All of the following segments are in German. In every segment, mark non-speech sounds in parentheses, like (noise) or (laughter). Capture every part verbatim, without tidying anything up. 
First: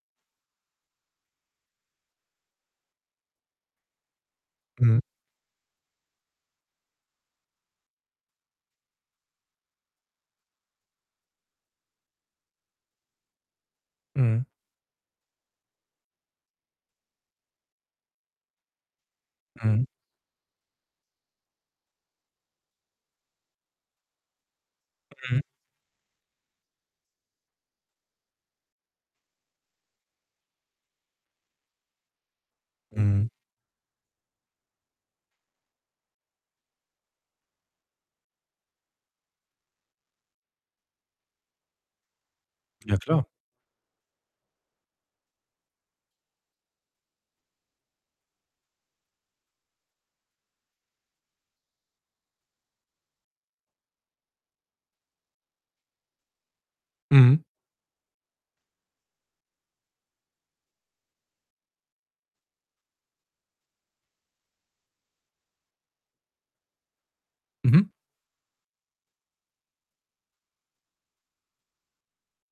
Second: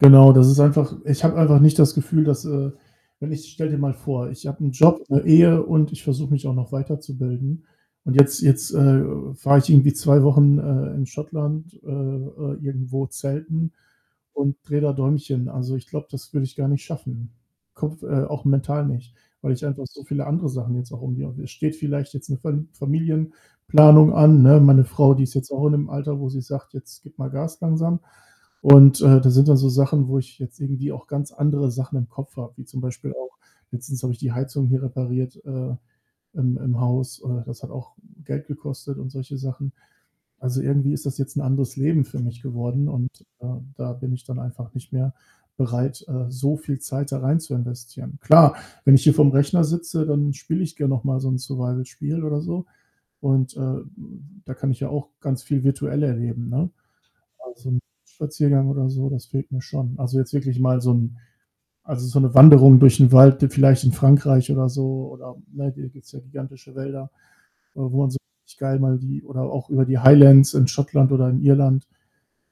Genau, das ist einfach ich habe einfach nicht das Gefühl, dass, äh, wenn ich stell dir mal vor, ich habe 'n Mhm. Job, 'ne Ehe und ich versuche mich auch noch weiterzubilden. Und jetzt jetzt, äh, fahre ich irgendwie zwei Wochen, äh, in Schottland, äh, äh, irgendwo Zelten Mhm. und drehe da Däumchen. Also, ich glaube, das würde ich gar nicht schaffen. Kopf äh, auch mental nicht, weil ich Mhm. einfach so viele andere Sachen jetzt auch irgendwie. (unintelligible) Es steht vielleicht jetzt 'ne Fa Familienplanung an, ne? Meine Frau, die ist Mhm. jetzt auch in dem Alter, wo sie sagt: „Jetzt gib mal Gas langsam.“ Und, äh, das sind dann so Sachen, wo ich jetzt irgendwie auch ganz andere Sachen im Kopf habe, wie zum Beispiel Mhm. auch letztens habe ich die Heizung hier repariert, äh, im im Haus. Äh, das hat auch Geld gekostet und solche Sachen. Also, irgendwie ist das jetzt 'n anderes Leben für mich geworden Ja, und, klar. ähm, da bin ich dann einfach nicht mehr bereit, äh, so viel Zeit da rein zu investieren. Klar, wenn ich hier vor'm Rechner sitze, dann spiele ich gern noch mal so 'n Survival-Spiel oder so. Und, äh, da kann ich ja auch ganz viel virtuell erleben, ne? Mhm. Aber so 'n Spaziergang oder so, das fehlt mir schon. Also, jetzt wirklich mal so 'n also so 'ne Wanderung durch 'n Wald, vielleicht in Frankreich oder so oder, ne, hier gibt's ja gigantische Wälder, Mhm. wo man so richtig geil mal die oder auch über die Highlands in Schottland oder in Irland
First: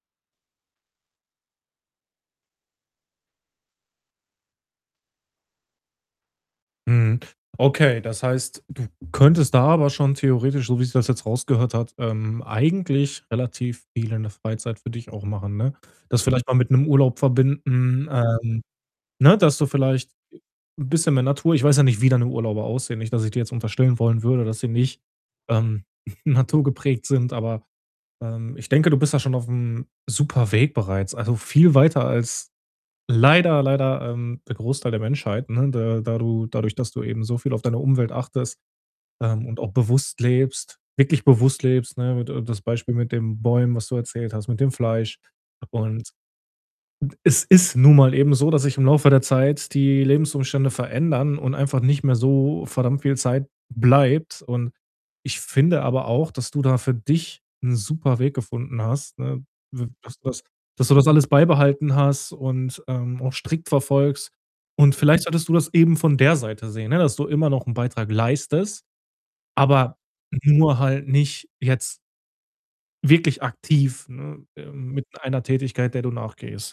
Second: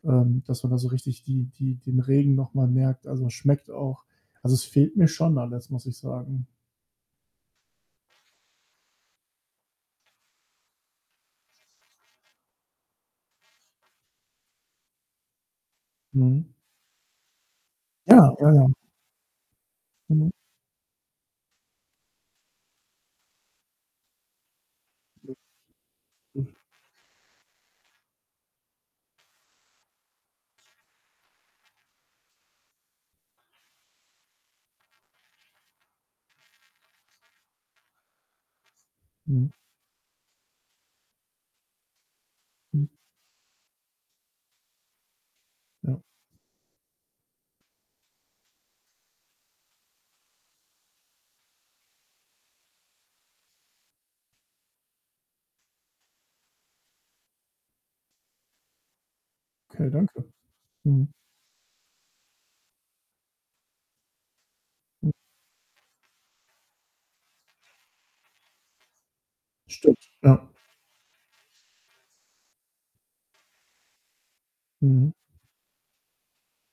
ähm, dass man da so richtig die die den Regen noch mal merkt. Also, es schmeckt auch also, es fehlt mir schon alles, muss ich sagen. Mhm. Okay, das heißt, du könntest da aber schon theoretisch, so wie sich das jetzt rausgehört hat, ähm, eigentlich relativ (unintelligible) Freizeit für dich auch machen, ne? Das vielleicht Mhm. mal mit 'nem Urlaub verbinden, Ja, ja, ähm, ja. ne, dass du vielleicht, Mhm. äh, bisschen mehr Natur ich weiß ja nicht, wie deine Urlauber aussehen. Nicht, dass ich dir jetzt unterstellen wollen würde, dass sie nicht, (unintelligible) ähm, (chuckles) (unintelligible) naturgeprägt sind, aber, ähm, ich denke, du bist da schon auf'm Superweg bereits, also viel weiter als, leider, leider, ähm, der Großteil der Menschheit, ne, da da du dadurch, dass du eben so viel auf deine Umwelt achtest, ähm, Mhm. und auch bewusst lebst, wirklich bewusst lebst, ne, mit d das Mhm. Beispiel mit den Bäumen, was du erzählt hast, mit dem Fleisch. Ja. Und, hm, es ist nun mal eben so, dass sich im Laufe der Zeit die Lebensumstände verändern und einfach nicht mehr so verdammt viel Zeit b bleibt. Und ich finde aber auch, dass du da für dich 'n Superweg gefunden hast, ne, w Okay, dass danke. du das dass du Mhm. das alles beibehalten hast und, ähm, auch strikt verfolgst. Und Mhm. vielleicht solltest du das eben von der Seite sehen, ne, dass du immer noch 'n Beitrag leistest, aber Stimmt, ja. nur halt nicht jetzt wirklich aktiv, ne, ähm, mit Mhm. einer Tätigkeit, der du nachgehst.